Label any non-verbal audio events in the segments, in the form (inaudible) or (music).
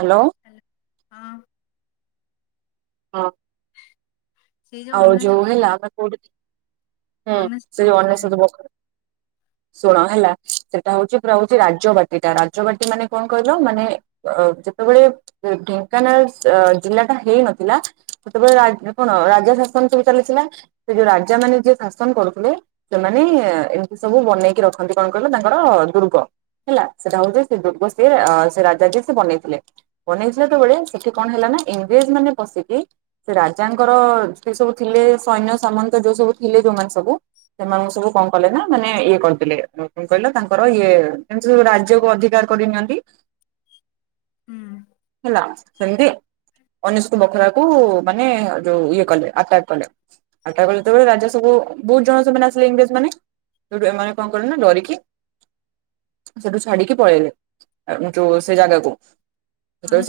Hello. Hello ହଁ ହଁ। ସେଇ ଆଉ ଯୋଉ ଅନେଶତ ହେଲା ଆମେ କୋଉଠି ହୁଁ ଅନେଶତ ସେ ଅନ୍ୟ ବଖରା ସହ ପଖରେ ଶୁଣ ହେଲା ସେଟା ହେଉଛି ପୁରା ହଉଛି ରାଜବାଟିଟା ରାଜବାଟୀ ମାନେ କଣ କହିଲ ମାନେ ଅ ଓଁ ଯେତେବେଳେ ଢେଙ୍କାନାଳ ଜିଲ୍ଲା ଟା ହେଇନଥିଲା ସେତେବେଳେ ରାଜା କଣ ରାଜା ଙ୍କ ଶାସନ ସବୁ ଚାଲିଥିଲା ସେ ଯୋଉ ରାଜା ମାନେ ଯିଏ ଶାସନ କରୁଥିଲେ ସେମାନେ ହିଁ ଏମିତି ସବୁ ବନେଇକି ରଖନ୍ତି କଣ କହିଲ ତାଙ୍କର ଦୁର୍ଗ ହେଲା ସେଟାହେଉଛି ସେ ଦୁର୍ଗ ସିଏ ସେ ରାଜା ଯିଏ ସେ ବନେଇଥିଲେ। ବନେଇଥିଲା ଯେତେବେଳେ ସେଠୀ କଣ ହେଲା ନାଁ ଇଂରେଜ ମାନେ ପଶିକି ସେ ରାଜାଙ୍କର ସେ ସବୁ ଥିଲେ ସୈନ୍ୟ ସାମନ୍ତ ଯୋଉ ସବୁ ଥିଲେ ଯୋଉମାନେ ସବୁ ସେମାନଙ୍କୁ ସବୁ କଣ କଲେ ନାଁ ମାନେ ଇଏକରିଦେ ଏୟ ଉଁ ଉଁ କଣ କହିଲ ତାଙ୍କର ଇଏ ଯଉଁ ରାଜ୍ୟକୁ ଅଧିକାର କରି ନିଅନ୍ତି। ହୁଁ ହେଲା ସେମିତି ଅନେସ୍ୱତ ବଖରାକୁ ମାନେ ଯୋଉ ଇଏ କଲେ। ଆଟାକ କଲେ କଲେ ଯେତେବେଳେ ରାଜ ସବୁ ବହୁତ ଜଣ ସେମାନେ ଆସିଲେ ଇଂରେଜ ମାନେ ଯୋଠୁ ଏମାନେ କଣ କଲେ ନା ଡରି କିି ସେଠୁ ଛାଡିକି ପଳେଇଲେ ଯୋଉ ସେ ଜାଗାକୁ।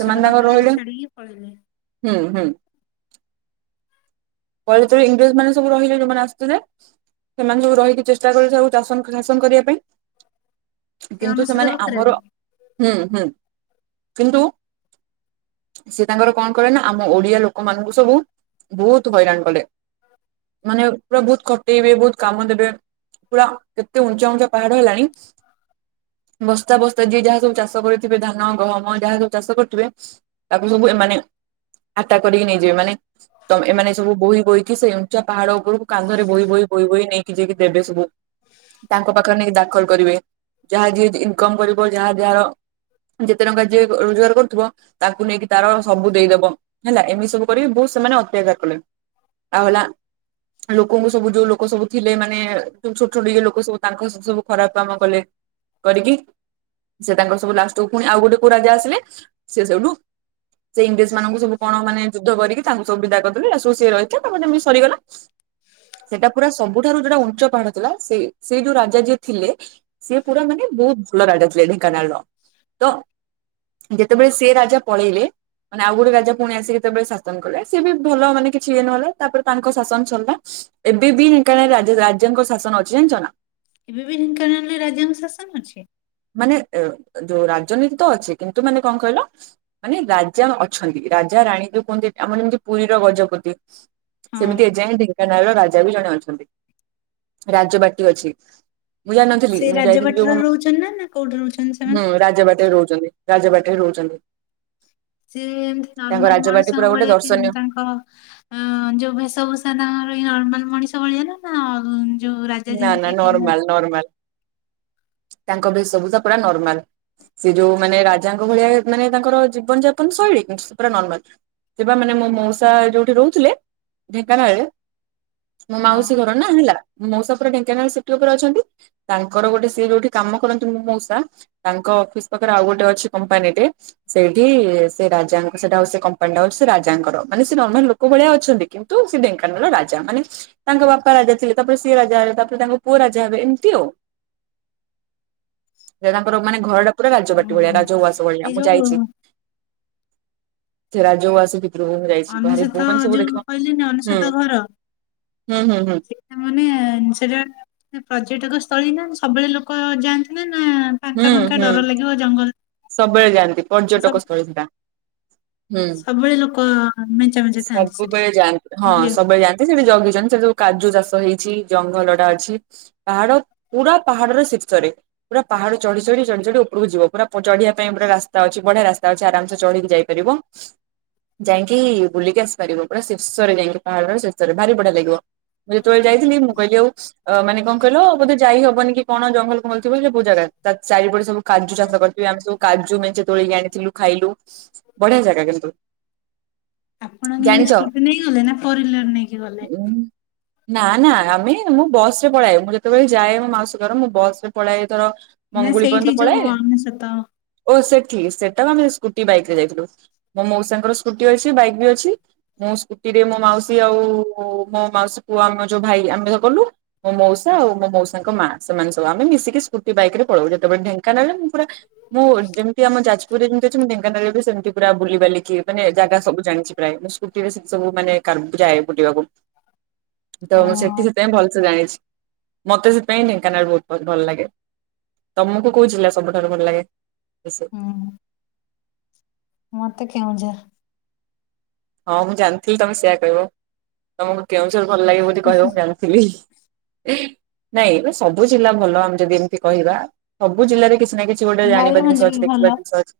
ସେମାନେ ତାଙ୍କର ବଖରାରେ ରହିଲେ ଛାଡିକି ପଳେଇଲେ। ହୁଁ ହୁଁ। କ ତ ଇଂରେଜ ମାନେ ସବୁ ରହିଲ ଯୋଉମାନେ ଆସିୁଥିଲେ। ସେମାନ ସବୁ ରହିକି ଚେଷ୍ଟା କରିଥାଉ ଶାସନ କରିବା ପାଇଁ। ସେ କିନ୍ତୁ ଅନେଶତ ସେମାନେ ବଖରାରେ ଆମର ହୁଁ ହୁଁ କିନ୍ତୁ ସେ ତାଙ୍କର କଣ କରେ ନା ଆମ ଓଡିଆ ଲୋକମାନାନଙ୍କୁ ସବୁ ବହୁତ ହଇରାଣ କଲେ ମାନେ ପୁରା ବହୁତ ଖଟେଇବେ ବହୁତ କାମ ଦେବେ ପୁରା କେତେ ଉଞ୍ଚା ଉଞ୍ଚା ପାହାଡ ହେଲାଣି ବସ୍ତା ବସ୍ତା ଯିଏ ଯାହା ସବୁ ଚାଷ କରିଥିବେ ଧାନ ଗହମ ଯାହା ସବୁ ଚାଷ କରିଥିବେ ତାକୁ ସବୁ ମାନେ ଆଟାକ କରିକି ନେଇଯିବେ ମାନେ ତେ ଏମାନେ ସବୁ ବୋହି ବୋହିକି ସେ ଉଞ୍ଚା ପାହାଡ ଉପରକୁ କାନ୍ଧରେ ବୋହି ବୋହି ବୋହି ବହି ନେଇକି ଯାଇକି ଦେବେ ସବୁ ତାଙ୍କ ପାଖରେ ନେଇକି ଦାଖଲ କରିବେ ଯାହା ଯିଏ ଇନକମ କରିବ ଯାହା ଯାହାର ଯେତେ ଟଙ୍କା ଯେ ରୋଜଗାର କରୁଥିବ ତାକୁ ନେଇକି ତାର ସବୁ ଦେଇଦବ ହେଲା ଏମିତି ସବୁ କରିକି ବହୁତ ସେମାନେ ଅତ୍ୟାଚାର କଲେ ଆଉ ହେଲା ଲୋକଙ୍କୁ ସବୁ ଯୋଉ ଲୋକ ସବୁ ଥିଲେ ମାନେ ଛୋଟ ଛୋଟ ଟିଏ ଲୋକ ସବୁ ତାଙ୍କ ସ ସବୁ ଖରାପ କାମ କଲେ କରିକି ସେ ତାଙ୍କର ସବୁ ଲାଷ୍ଟକୁ ପୁଣି ଆଉ ଗୋଟେ କୋଉ ରାଜା ଆସିଲେ ସେ ସେଇଠୁ ସେ ଇଂରେଜ ସେମାନଙ୍କୁ ସବୁ କଣ ମାନେ ଯୁଦ୍ଧ କରିକି ତାଙ୍କୁ ସବୁ ବିଦା କରିଦେଲ ସେଷ ରହିଥା କମିତି ସରିଗଲା ସେଟା ପୁରା ସବୁଠାରୁ ଯୋଟା ଉଞ୍ଚ ପାଣ ଥିଲା ସେ ସେଇ ଯୋଉ ରାଜା ଯିଏ ଥିଲେ ସିଏ ପୁରା ମାନେ ବହୁତ ଭଲ ରାଜା ଥିଲେ ଢେଙ୍କାନାଳର ତ ଯେତେବେଳେ ସେ ରାଜା ପଳେଇଲେ ମାନେ ଆଉ ଗୋଟେ ରାଜା ପୁଣି ଆସିକି ଯେତେବେଳେ ଶାସନ କଲେ ସି ବି ଭଲ ମାନେ କି ଏ ନହେଲେ ତାପରେ ତାଙ୍କ ଶାସନ ସରିଲା ଏବେ ବି ଢେଙ୍କାନାଳ ରେ ରାଜା ରାଜ୍ୟଙ୍କ ଶାସନ ଅଛି ଜାଣିଛନା? ଏବେ ବି ଢେଙ୍କାନରେ ରାଜାଙ୍କ ଶାସନ ଅଛି? ଏ ଏ ଯୋଉ ରାଜନୀତି ତ ଅଛି କିନ୍ତୁ ମାନେ କଣ କହିଲ ମାନେ ରାଜା ଅଛନ୍ତି ରାଜା ରା ଜାଣିକି କୁହନ୍ତି ଏ ଆମର ଯେମିତି ପୁରୀର ଗଜପତି ସେମିତି ହଁ। ଏଯାଏ ଢେଙ୍କାନାଳର ରାଜା ବି ଜଣେ ଅଛନ୍ତି ରାଜବାଟୀ ଅଛି ମୁଁ ଯାଣିନଥିଲି ସେ ମୁଁ ଯାଇଥିଲି ଯୋଉ ରାଜବାଟୀରେ କଣ ରହୁଛନ୍ତି ନା ନା କୋଉଠି ରହୁଛନ୍ତି ସେମାନେ? ହୁଁ ରାଜବାଟରେ ରହୁଛନ୍ତି ରାଜ ବାଟରେ ରହୁଛନ୍ତି। ସିଏ ଏମତି ତାଙ୍କ ନର୍ମାଲ ରାଜବାଟୀ ପୁରା ମଣିଷଙ୍କ ଗୋଟେ ଭଳିଆ ପି ଦର୍ଶନୀୟ ତାଙ୍କ ଅ ଯୋଉ ଭେଶଭୂଷା ନା ଆମର ଏଇ ନର୍ମାଲ ମଣିଷ ଭଳିଆ ନା ନା? ଯୋଉ ରାଜା ନା ନା ଯେମିତି ପିନ୍ଧନ୍ତି ନର୍ମାଲ ନର୍ମାଲ ତାଙ୍କ ବି ସବୁ ତ ପୁରା ନର୍ମାଲ। ସେ ଯୋଉ ମାନେ ରାଜାଙ୍କ ଭଳିଆ ମାନେ ତାଙ୍କର ଜୀବନ ଯାପନ ଶୈଳୀ କିନ୍ତୁ ସେ ପୁରା ନର୍ମାଲ। ଯିବା ମାନେ ମୋ ମଉସା ଯୋଉଠି ରହୁଥିଲେ ଢେଙ୍କାନାଳରେ ମୋ ହଁ ମାଉସୀ ଘର ନା ହେଲା ମଉସା ପୁରା ଢେଙ୍କାନାଳ ସିଟି ଉପରେ ଅଛନ୍ତି ତାଙ୍କର ଗୋଟେ ସେ ଯୋଉଠି କାମ କରନ୍ତି ମୁଁ ମଉସା ତାଙ୍କ ଅଫିସ ପାଖରେ ଆଉ ଗୋଟେ ଅଛି କମ୍ପାନିଟେ ସେଇଠି ସେ ରାଜାଙ୍କ ସେଟାଉ କମ୍ପାନୀଟା ହଉ ରାଜା ଙ୍କର ମାନେ ସେ ନର୍ମାଲ ଲୋକ ଭଳିଆ ଅଛନ୍ତି କିନ୍ତୁ ସେ ଢେଙ୍କାନାଳ ରାଜା ମାନେ ତାଙ୍କ ବାପା ରାଜା ଥିଲେ ତାପରେ ସିଏ ରାଜା ହେବେ ତାପରେ ତାଙ୍କ ପୁଅ ରାଜା ହେବେ ଏମିତି ଆଉ। ସେ ତାଙ୍କର ମାନେ ଘରଟା ପୁରା ରାଜ ହୁଁ ବାଟି ଭଳିଆ ହୁଁ ରାଜହ ଉଆସ ଭଳିଆ ଏ ମୁଁ ଯୋଉ ଯାଇଛି ସେ ରାଜ ଉଆସ ଭି କୁ ମୁଁ ଯାଇଛି ବାହାରି ଅନେଶତ ଭୋ ମାନ ସବୁ ଯୋଉ ଦେଖ କହିଲେନି ହୁଁ ଅନେଶତ ଘର ହୁଁ ହୁଁ ହଁ। ସେଇଟା ମାନେ ସେଟା ପର୍ଯ୍ୟଟକ ସ୍ଥଳୀ ନା ସବୁବେଳେ ଲୋକ ଯାଆନ୍ତି ନା ନା ହୁଁ ଫାଙ୍କା ଫାଙ୍କା ହୁଁ ଡର ଲାଗିବ ଜଙ୍ଗଲ ସବୁବେଳେ ଯାଆନ୍ତି ପର୍ଯ୍ୟଟକ ସବୁ ସ୍ଥଳୀ ସେଟା ହୁଁ ସବୁବେଳେ ଲୋକ ମେଞ୍ଚା ମେଞ୍ଚା ଥାଆନ୍ତି ସେଠି ସବୁବେଳେ ଜାନ୍ତି ହଁ ବୁଲିବାକୁ। ସବୁବେଳେ ଜାଆନ୍ତି ସେଠି ଜଗିଛନ୍ତି ସବୁ କାଜୁ ଚାଷ ଷ ହେଇଛି ଜଙ୍ଗଲ ଟା ଅଛି ପାହାଡ ପୁରା ପାହାଡର ଶୀର୍ଷରେ ପୁରା ପାହାଡ ଚଢି ଚଢି ଚଢି ଚଢି ଉପରକୁ ଯିବ ପୁରା ଚଢିବା ପାଇଁ ପୁରା ରାସ୍ତା ଅଛି ବଢିଆ ରାସ୍ତା ଅଛି ଆରାମ ସେ ଚଢିକି ଯାଇପାରିବ ଯାଇଁକି ବୁଲିକି ଆସିପାରିବ ପୁରା ଶୀର୍ଷରେ ଯାଇକି ପାହାଡର ଶୀର୍ଷରେ ଭାରି ବଢିଆ ଲାଗିବ। ମୁଁ ଯେତେବେଳେ ଯାଇଥିଲି ମୁଁ କହଲିି ଆଉ ଅ ମାନେ କଣ କହିଲ ବୋଧେ ଯାଇ ହବନି କି କଣ ଜଙ୍ଗଲ ଫଙ୍ଗଲ ଥିବ ସେ ପୂଜାରେ ଚାରିପଟେ ସବୁ କାଜୁ ଚାଷ କରିଥିବେ ଆମେ ସବୁ। କାଜୁ ମେଞ୍ଚେ ତୋଳିକି ଆଣିଥିଲୁ ଖାଇଲୁ ବଢିଆ ଜାଗା କିନ୍ତୁ। ଆପଣ କେମତି ଜାଣିଛ? ସ୍କୁଟି ନେଇଗଲେ ନା ପରଉଇଲର ନେଇକି ଗଲେ? ଉଁ ନା ନା ଆମେ ମୁଁ ବସରେ ପଳାଏ ମୁଁ ଯେତେବେଳେ ଯାଏ ମୋ ମାଉସୀ ଘର ମୁଁ ବସରେ ପଳାଏ ତଳ ନା ମଙ୍ଗୁଳି ସେଇଠି ପନ୍ତ ଯୋଉ ପଳାଏ ଅନେଶତ ଓ ସେଠି ସେଟା ଆମେ ସ୍କୁଟି ବାଇକ୍ ରେ ଯାଇଥିଲୁ ମୋ ମଉସାଙ୍କର ସ୍କୁଟି ଅଛି ବାଇକ୍ ବି ଅଛି ମୁଁ ସ୍କୁଟିରେ ମୋ ମାଉସୀ ଆଉ ମୋ ମାଉସୀ ପୁଅ ଆମେ ଯୋଉ ଭାଇ ଆମେ କଲୁ ମୋ ମଉସା ଆଉ ମୋ ମଉସା ତାଙ୍କ ମା ସେମାନେ ସବୁ ଆମେ ମିଶିକି ସ୍କୁଟି ବାଇକରେ ପଳ ଯେତେବେଳେ ଢେଙ୍କାନାଳରେ ମୁଁ ପୁରା ମୁଁ ଯେମିତି ଆମ ଯାଜପୁରରେ ଯେମିତି ଅଛି ମୁ ଢେଙ୍କାନାଳରେ ବି ସେମତି ପୁରା ବୁଲିବାଲି ଲେକି ମାନେ ଜାଗା ସବୁ ଜାଣିଛି ପ୍ରାୟ ମୁଁ ସ୍କୁଟିରେ ସେ ସବୁ ମାନେ କାନ୍ଦି ଯାଏ ବୁଲିବାକୁ। ତ ମୁଁ ସେଠି ହଁ ସେଥିପାଇଁ ଭଲସେ ଜାଣିଛି ମତେ ସେଥିପାଇଁ ଢେଙ୍କାନାଳ ବହୁତ ଭ-ଭଲ ଲାଗେ। ତମକୁ କଉ ଜିଲ୍ଲା ସବୁଠାରୁ ଭଲ ଲାଗେ ବେଶୀ? ହୁଁ ମତେ କେଉଁଝର। ହଁ ମୁଁ ଜାଣିଥିଲି ତମେ ସେୟା କହିବ ତମକୁ କେଉଁ ଭଲ ଲାଗେ ବୋଲି କହିବ ମୁଁ ଜାଣିଥିଲି। ନାଇଁ ଏ ସବୁ ଜିଲ୍ଲା ଭଲ ଆମେ ଯଦି ଏମିତି କହିବା ସବୁ ଜିଲ୍ଲାରେ କିଛି କିଛି ନା କିଛି ଗୋଟେ ଜାଣିବା ମୟୂରଭଞ୍ଜ ଜିନିଷ ବି ଅଛି ଦେଖିବା ଭଲ। ଜିନିଷ ଅଛି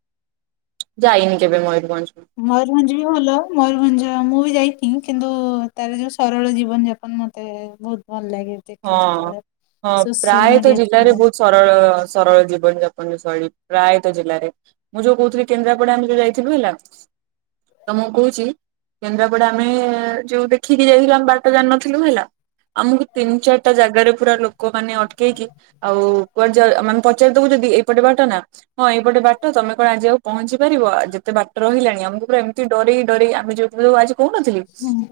ଯାଇନି କେବେ ମୟୂରଭଞ୍ଜ। ମୁଁ। ମୟୂରଭଞ୍ଜ ବି ଭଲ। ମୟୂରଭଞ୍ଜ ମୁଁ ବି ଯାଇଥି କିନ୍ତୁ ତାର ଯୋଉ ସରଳ ଜୀବନ ଯାପନ ମତେ-ଏ-ଏ ବହୁତ ଭଲ ଲାଗେ ଦେଖେ ହଁ, ଯେତେବେଳେ ହଁ ସୋସିଆଲ ପ୍ରାୟତଃ ମିଡିଆ ଜିଲ୍ଲାରେ ଥ୍ରୁରେ। ବହୁତ ସରଳ ସରଳ ଜି ଜୀବନଯାପନ ଶୈଳୀ ପ୍ରାୟତଃ ଜିଲ୍ଲାରେ ମୁଁ ଯୋଉ କହୁଥିଲି କେନ୍ଦ୍ରାପଡା ଆମେ ଯୋଉ ଯାଇଥିଲୁ ହେଲା ତମକୁ କହୁଛି କେନ୍ଦ୍ରାପଡା ଆମେ ଯୋଉ ଦେଖିକି ଯାଇଥିଲୁ ଆମେ ବାଟ ଜାଣିନଥିଲୁ ହେଲା ଆମକୁ ତିନି ଚାରିଟା ଜାଗାରେ ପୁରା ଲୋକମାନେ ଅଟକେଇକି ଆଉ କୁଆଡେ ଯା ମାନେ ପଚାରି ଦବୁ ଯଦି ଏପଟେ ବା ବାଟ ନା ହଁ ଏଇପଟେ ବାଟ ତମେ କଣ ଆଜି ଆଉ ପହଞ୍ଚି ପାରିବ ଯେତେ ବାଟ ରହିଲାଣି ଆମକୁ ପୁରା ଏମ ଡରେଇ ଡରେଇ ଆମେ ଯୋଉ (unintelligible) ଆଜି କହୁନଥିଲି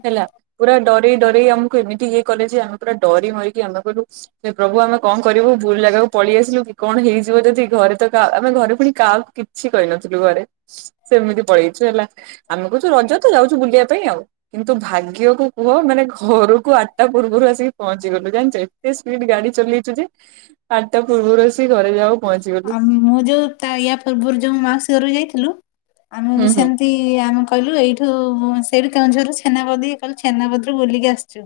ହେଲା ପୁରା ଡ ଡରେଇ ଡରେଇ ଆମକୁ ଏମିତି ହିଁ କଲେ ଯେ ଆମ ପୁରା ଡରି ମରିକି ଆମେ କହିଲୁ ହେ ପ୍ରଭୁ ଆମେ କଣ କରିବୁ ଭୁଲ ଲାଗାକୁ ପଳେଇ ଆସିଲୁ କି କଣ ହେଇଯିବ ଯଦି ଘ ଘରେ ତ କା ଆମେ ଘରେ ପୁଣି କାହାକୁ କିଛି କହିନଥିଲୁ ଘରେ ସେମିତି ପଳେଇଛୁ ହେଲା। ଆମେ କହୁଛୁ ରଜ ତ ଯାଉଛୁ ବୁଲିବା ପାଇଁ ଆଉ କିନ୍ତୁ ଭାଗ୍ୟକୁ କୁହ ମାନେ ଘରକୁ ଆଠଟା ପୂର୍ବରୁ ଆସିକି ପହଞ୍ଚି ଗଲୁ ଜାଣିଛ ଏତେ ସ୍ପିଡ ଗାଡି ଚଲେଇଛୁ ଯେ ଆଠଟା ପୂର୍ବରୁ ଆସି ଘରେ ଯାହଉ ଆଉ ମୁଁ ଯୋଉ ତା ୟା ପୂର୍ବରୁ ଯେଉଁ ମାଉସୀ ଘରକୁ ଯାଇଥିଲୁ ଆମେ ହୁଁ ବି ହୁଁ ସେମିତି ଆମେ କହିଲୁ ଏଇଠୁ-ଉ-ଉ ସେରି କେଉଁଝରରୁ ଛେନାବଦୀ କାଲି ଛେନାବଦୀରୁ ବୁଲିକି ଆସିଛୁ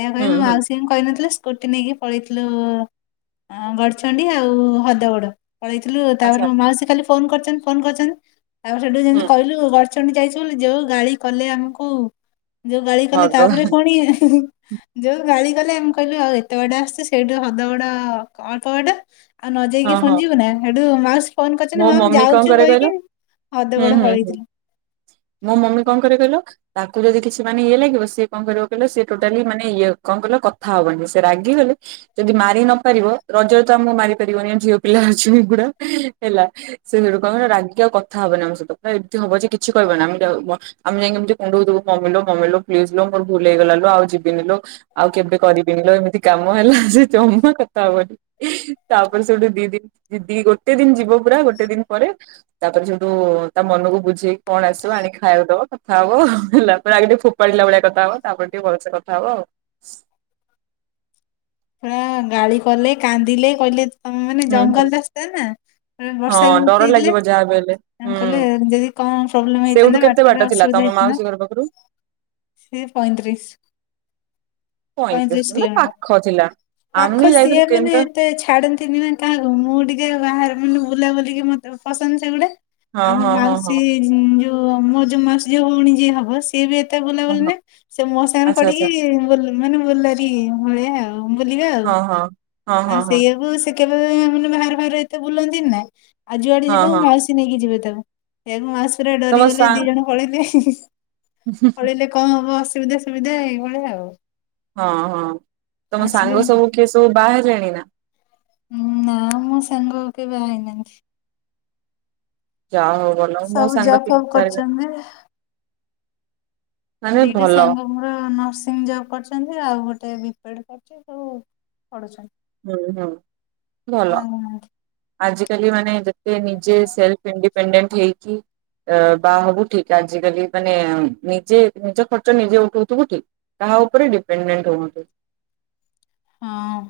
ଏୟା କହି ହୁଁ ମୋ ହୁଁ ମାଉସୀଙ୍କୁ କହିନଥିଲା ସେ କୁଟି ନେଇକି ପଳେଇଥିଲୁ ଗଡ଼ଚଣ୍ଡି ଆଉ ହଦଗଡ। ପଳେଇଥିଲୁ ତାପରେ ଆଚ୍ଛା ମୋ ମାଉସୀ ଖାଲି ଫୋନ କରିଛନ୍ ଫୋନ କରିଛନ୍ ତାପରେ ସେଠୁ ହୁଁ। କହିଲୁ ଗଡ୍ ପାଚମିନଟି ଯାଇଛୁ ବୋଲି ଯୋଉ ଗାଳି କଲେ ଆମକୁ ଯୋଉ ଗାଳି କଲେ ତାପରେ ଭଗବାନ ପୁଣି ହିଁ ହିଁ ହିଁ ଯୋଉ ଗାଳି କଲେ ଆମେ କହିଲୁ ଆଉ ଏତେ ବାଟ ଆସିଛୁ ସେଇଠୁ ହଦଗଡ ଅଳ୍ପ ବାଟ ଆଉ ନ ଯାଇ ହଁ ପୁଣି ହଁ ଯିବୁ ନା ସେଠୁ ମାଉସୀ ଫୋନ ମୋ କରିଛନ୍ତି ହଁ ଆମେ ମମି କଣ ଯାଉଛୁ କରେ କହିକି କହିଲ ହୁଁ ଅଧଗୋଡ ହୁଁ ହୁଁ ପଳେଇଥିଲୁ। ମୋ ମମି କଣ କରେ କହିଲ ତା ତାକୁ ଯଦି କିଛି ମାନେ ଇଏ ଲାଗିବ ସିଏ କଣ କରିବ କହିଲ ସିଏ ଟୋଟାଲି ମାନେ ଇଏ କଣ କହିଲ କଥା ହବନି ସେ ରାଗିଗଲେ ଯଦି ମାରି ନପାରିବ ରଜରେ ତ ଆମକୁ ମାରି ପାରିବନି ଝିଅ ପିଲା ଅଛୁ ଏଗୁଡା। ହେଲା ସେ ସେଠୁ କଣ ହବ ନା ରାଗିକି ଆଉ କଥା ହବନି ଆମ ସହିତ ପୁରା ଏମିତି ହବ ଯେ କିଛି କିହିବନା ଆମେ କୁ ମ-ଆମେ ଯାଇ (unintelligible) ମମିଲୋ ମମିଲୋ ପ୍ଲିଜ୍ ଲୋ ମୋର ଭୁଲ ହେଇଗଲା ଲୋ ଆଉ ଯିବିନି ଲୋ ଆଉ କେବେ କରିବିନ ଲୋ ଏମିତି କାମ ହେଲା ସେ ଜମା କଥା ହବନି ତାପରେ ସେଠୁ ଦି ଦି ଦି ଗୋଟେ ଦିନ ଯି ବୋଉ ପୁରା ଗୋଟେ ଦିନ ପରେ ତାପରେ ସେଠୁ ତା ମନକୁ ବୁଝେଇକି କଣ ଆସିବ ଆଣିକି ଖାଇବାକୁ ଦବ କଥା ହବ ହ ହେଲା ତ ଆଗେ ଫୋପାଡ଼ିଲା ଭଳିଆ କଥା ହବ ତାପରେ ଟିକେ ଭଲସେ କଥା ହବ। ପୁରା ଗାଳି କଲେ କାନ୍ଦିଲେ କହିଲେ ତମେ ମାନେ ହୁଁ ହୁଁ। ଜଙ୍ଗଲ୍‌ ରାସ୍ତା ନା ଆଁ ବର୍ଷା ଵି ହଁ ଡର ଉଠେଦେଲେ ଲାଗିବ ଯାହାବି ହେଲେ କଅଁ କଲେ ହୁଁ। ଜଦି କଣ ପ୍ରୋବ୍ଲେମ ସେଇଠୁ ହେଇଥାନ୍ତା କେତେ ବାଟ ବାଟରେ ଥିଲା ଅସୁବିଧା ତମ ହେଇଥାନ୍ତା ମାଉସୀ ଘର ପାଖରୁ ସେ ପଇଁତିରିଶ୍ ପଇଁତିରିଶ ପଇଁତିରିଶ୍ କିଲୋମିଟର ପାଖ ଥିଲା। ପାଖ ଆମେ ଯାଇଥିଲୁ ସିଏ ମାନେ କେନ୍ଦ୍ରା ଏତେ ଛାଡନ୍ତିନି ନା କାହାକୁ ମୁଁ ଟିକେ ବାହାରେ ମୁଁକହିଲି ବୁଲା ବୁଲିିକି ମତେ ପସନ୍ଦ ସେଗୁଡା ହଁ ଆଉ ମୋ ହଁ ହଁ ମାଉସୀ ହଁ ଝୀ ଯୋଉ ମୋ ଯୋଉ ମାଉସୀ ଝିଅ ଭଉଣୀ ଯିଏ ହବ ସିଏ ବି ଏତ ଏତେ ବୁଲା ହଁ ବୁଲି ହଁ ନାଇଁ ସେ ମୋ ସାଙ୍ଗରେ ଆଚ୍ଛା ଆଚ୍ଛା ପଡିକି ବୁଲ ମାନେ ବୁଲାରୀ ଭଳିଆ ଆଉ। ହଉ ବୁଲିବା ଆଉ ହଁ ହଁ। ହଁ ହଁ ଆଉ ହଁ ସେଇଆକୁ ସେ। କେବେ ବି ଏମାନେ ବାହାରେ ଫାହାରେ ଏତେ ବୁଲନ୍ତିିନି ନା ଆଉ ଯୁଆଡେ ଯିବ ହଁ ମୋ ହଁ ମାଉସୀ ନେଇକି ଯିବେ ତା। ତାକୁ ସେଇଆକୁ ମାଉସୀ ପୁରା ତମ ଡରିଗଲେ ସା ଦି ଜଣ ପଳେଇଲେ ହି ହି ପଳେଇଲେ କଁ ହବ ଅସୁ ଅସୁବିଧା ସୁବିଧା ଏ ଇ ଭଳିଆ ଆଉ। ହଁ ହଁ ତମ ଆସିଲେ ସାଙ୍ଗ ସବୁ କିଏ ସବୁ ବାହାହେଲେଣି ନା। ଉଁ ନା ମୋ ସାଙ୍ଗ କେହି ବାହା ହେଇ ନାହାନ୍ତି। ଯାହାହଉ ଭଲ ମୋ ସାଙ୍ଗ ତିନି ଚାରି ଜଣ। କରିଛନ୍ତି ମାନେ ଦିଟା ଭଲ ସାଙ୍ଗ ମୋର ନର୍ସିଂ ଜବ୍ କରିଛନ୍ତି ଆଉ ଗୋଟ୍। ଟେ ବିପେଡ କରୁଛି ଅଉ ପଢୁଛନ୍ତି। ହୁଁ ହୁଁ ଭଲ ହଁ ଆଜି। କାଲି ମାନେ ଯେତେ ନିଜେ ସେଲ୍ଫ ଇଣ୍ଡିପେଣ୍ଡେଣ୍ଟ ହେଇକି। ଏ ବାହା ହବୁ ଠିକ୍‌ ଆଜିକାଲି ମାନେ ନିଜେ ନିଜ ଖର୍ଚ ନିଜେ ଉଠଉ ଥିବୁ ଠିକ କା କା ଉପରେ ଡିପେଣ୍ଡଣ୍ଟ ହଉ ନଥିବୁ। ହଁ।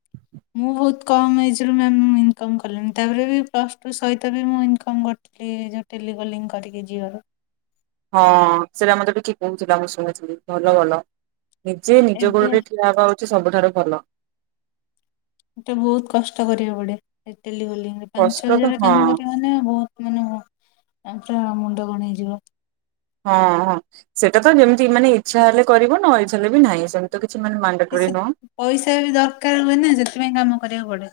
(inaudible) ମୁଁ ବହୁତ୍‌ କମ ଏଜ୍‌ ରୁ ମାମ୍ ଇନକମ୍‌ କଲିଣି ତାପରେ ବି ପ୍ଲସ ଟୁ ସହିତ ବି ମୁଁ ଇନକମ୍ କରୁଥିଲି। ଏ ଯୋଉ ଟେଲିି କଲିଂ କରିକି ଜିଓ ର। ହଁ ସେଇଟା ମତେ ବି କିଏ କହୁଥିଲା ମୁଁ ଶୁଣିଥିଲି ଭଲ ଭଲ। ନିଜେ ନିଜ ଏବେ ଗୋଡ଼ରେ ଠିଆ ହବା ହଉଛି ସବୁଠାରୁ ଭଲ। ମତେ ବୋହୁତ କଷ୍ଟ କରିବାକୁ ପଡେ। ଟେଲି କଲିଂ ରେ ପାଞ୍ଚ କଷ୍ଟ ଛ ତ ହଜାର ରେ ହଁ କାମ କରିବ ମାନେ ବହୁତ୍ ମାନେ (unintelligible) ମୁଣ୍ଡ କଣ ହେଇଯିବ। ହଁ ହଁ ସେଟା ତ ଯେମିତି ମାନେ ଇଚ୍ଛା ହେଲେ କରିବ ନ ଇଚ୍ଛା ହେଲେ ବି ନାହିଁ ସେମତି ତ କି କିଛି ପଇସା ବି ଦରକାର ହୁଏ ନା ସେଥିପାଇଁ କାମ କରିବାକୁ ପଡେ।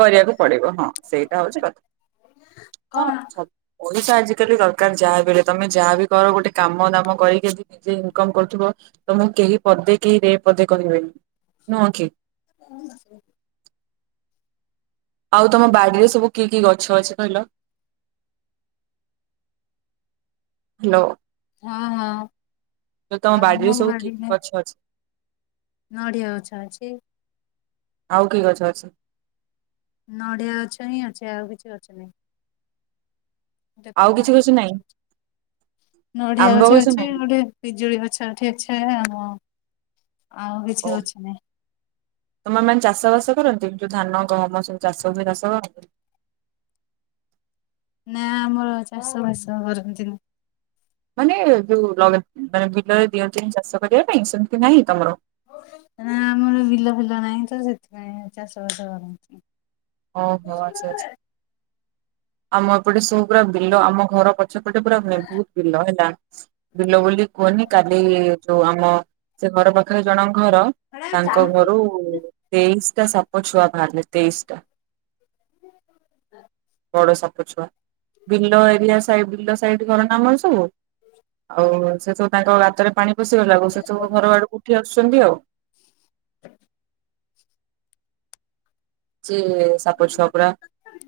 କରିବାକୁ ପଡିବ ହଁ ସେଇଟା ହଉଛି କଥା କଣ ହଁ। ପଇସା ଆଜିକାଲି ଦରକାର ଯାହାବି ହେଲେ ତମେ ଯାହା ବି କର ଗୋଟେ କାମ ଦାମ କରିକି ଯଦି ନିଜେ ଇନକମ୍ କରୁଥିବ। ତମକୁ କେହି ପଦେ କେହି ରେ ପଦେ କହିବେନି ନୁହଁ କି। (inaudible) ଆଉ ତମ ବାଡିରେ ସବୁ କି କି ଗଛ ଅଛି କହିଲ। ହାଲୋ। ହଁ ହଁ ତ ତମ ବାଡ଼ିରେ ଆମ ସବୁ କି କିି ଗଛ ଅଛି। ନଢିଆ ଗଛ ଅଛି। ଆଉ କି ଅଛି। ନଡିଆ ଅଛ ହିଁ ଅଛି ଆଉ କିଛି ଗଛ ନାହିଁ। ଆଉ କିଛି ଗଛ ନାହିଁ (unintelligible) ନଡିଆ ଆମ୍ବ ଗଛ ଅଛି ନାହିଁ ଗୋଟେ ପିଜୁଳି ଗଛ ଏଠି ଅଛି ଆଉ। କିଛି ଓ ଗଛ ନାହିଁ। ତମର ମାନେ ଚାଷବାସ। କରନ୍ତି ଯୋଉ ଧାନ ଗହମ ସବୁ ଚାଷ ହୁଏ ଚାଷ କରନ୍ତି। ନା ଆମର ଚାଷ ବାସ କରନ୍ତିନି। ମାନେ ଯୋଉ ଲଗା ମାନେ ବିଲରେ ଦିଅନ୍ତିନି ଚାଷ କରିବା ପାଇଁ ସେମତି ନାହିଁ ତମର। ନା ଆମର ବିଲ ଫିଲ ନାହିଁ ତ ସେଥିପାଇଁ ଚାଷବାସ କରନ୍ତିନି। ଓହୋ ଆଚ୍ଛା ଆଚ୍ଛା ଆମ ଏପଟେ ସବୁ ପୁରା ବିଲ ଆମ ଘର ପ ପଛ ପଟେ ପୁରା ବହୁତ ବିଲ ହେଲା ବିଲ ବୋଲି କୁହନି କାଲି ଯୋଉ ଆମ। ସେ ଘର ପାଖରେ ଜଣଙ୍କ ଘର ତାଙ୍କ ଘରୁ ତେଇଶ। ଟା ସାପ ଛୁଆ ବାହାରିଲେ ତେଇଶ ଟା। ବଡ ସାପ ଛୁଆ ବିଲ ଏରିଆ ସାଇଡ। ବିଲ ସାଇଡ ଘର ନା ଆମର ସବୁ ଆଉ ସେ ସବୁ ତାଙ୍କ ଗାତରେ ପାଣି। ପଶି ଗଲାକୁ ସେ ସବୁ ଘର ଆଡକୁ ଉଠି ଆସୁଛନ୍ତି ଆଉ। ସେ ସାପ ଛୁଆ ପୁରା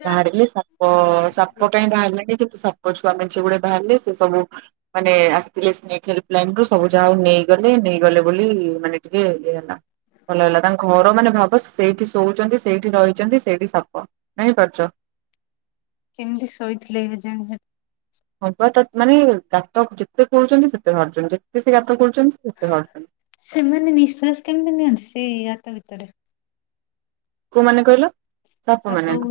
ବାହାରିଲେ ସାପ ସାପ କାଇ ବାହାରିଲାଣି କିନ୍ତୁ ସାପ ସାପ ଛୁଆ ମେଞ୍ଚେ ଗୁଡେ ବାହାରିଲେ ସେ ସବୁ ମାନେ ଆସିଥିଲେ ସ୍ନେକ ହେଲ୍ପ ଲାଇନ ରୁ ସବୁ ଯାହା ନେଇଗଲେ ନେଇଗଲେ ବୋଲି ମାନେ ଟିକେ ଇଏ ହେଲା ଭଲ ହେଲା ତାଙ୍କ ଘର ମାନେ ଭାବ ସେଇଠି ଶୋଉଛନ୍ତି ସେଇ ଠି ରହିଛନ୍ତି ସେଇଠି ସାପ ନାହିଁପାରୁଛ କେମିତି ଶୋଇଥିଲେ କେଜାଣି? ସେ ହଁ ବା ତା ମାନେ ଗାତ ଯେତେ ଖୋଲୁଛନ୍ତି ସେତେ ବାହାରୁଛନ୍ତି ଯେତେ ସେ ଗାତ ଖୋଳୁ ସେମାନେ ନିଶ୍ଵାସ କେମିତି ନିଅନ୍ତି ସେଇ ଗାତ ଭିତରେ? କୋଉମାନେ କହିଲ? ସାପ। ମାନେ ନା।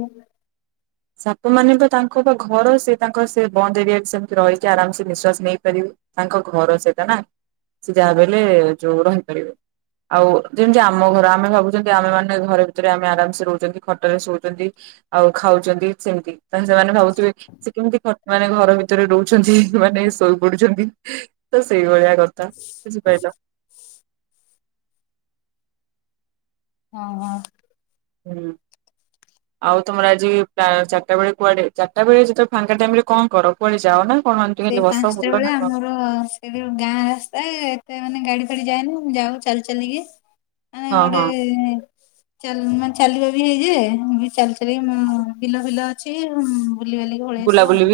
ସାପ ମାନେ ବା ତାଙ୍କ ବା ଘର ସେ ତାଙ୍କ ସେ ବନ୍ଦ ଏରିଆରେ ବି ସେମିତି ରହିକି ଆରାମସେ ନିଶ୍ଵାସ ନେଇପାରିବେ। ତାଙ୍କ ଘର ସେଟା ନା ସେ ଯାହା ବଲେ ଯୋଉ ରହିପାରିବେ। ଆଉ ଯେମିତି ଆମ ଘର ଆମେ ଭାବୁଚେ କି ଆମେ ମାନେ ଘରେ ରେ ଆମେ ଆରାମସେ ରହୁଛନ୍ତି ଖଟରେ ଶୋଉଛନ୍ତି ଆଉ ଖାଉଛନ୍ତି ସେମିତି ତାଲେ ସେମାନେ ଭାବୁ ସେ କେମିତି ଖ ମାନେ ଘର ଭିତରେ ରହୁଛନ୍ତି ମାନେ ଶୋଇ ପଡୁଛନ୍ତି ତ ସେଇଭଳିଆ (unintelligible) ବୁଝିପାଇଲ। ହଁ ହଁ। ହୁଁ। ଆଉ ତମର ଆଜି ପା ଚାରିଟା ବେଳେ କୁଆଡେ ଚାରିଟା ବେଳେ ଯେତେବେ ଫାଙ୍କା ଟାଇମିରେ କଣ କର କୁଆଡେ ଯାଅ ନା କଣ ଏମିତି ସେ ଖାଲି ବସ ପାଞ୍ଚଟା ବୁଲ ବେଳେ ନା କଣ ଆମର ସେ ଗାଁ ରାସ୍ତା ଏତେ ମାନେ ଗାଡି ଗାଡ଼ି ଯାଏନି ଯାଉ ଚାଲି ଚାଲିକି ମାନେ ହଁ ହଁ ଗୋଟେ ଚା ମାନେ ଚାଲିବା ବି ହେଇଜାଏ ବି ଚାଲି ଚାଲି ବିଲ ଫିଲ ଅଛି ବୁଲିବାଲିକି ପଳି ଆସୁ ଆଉ। ବୁଲାବୁଲି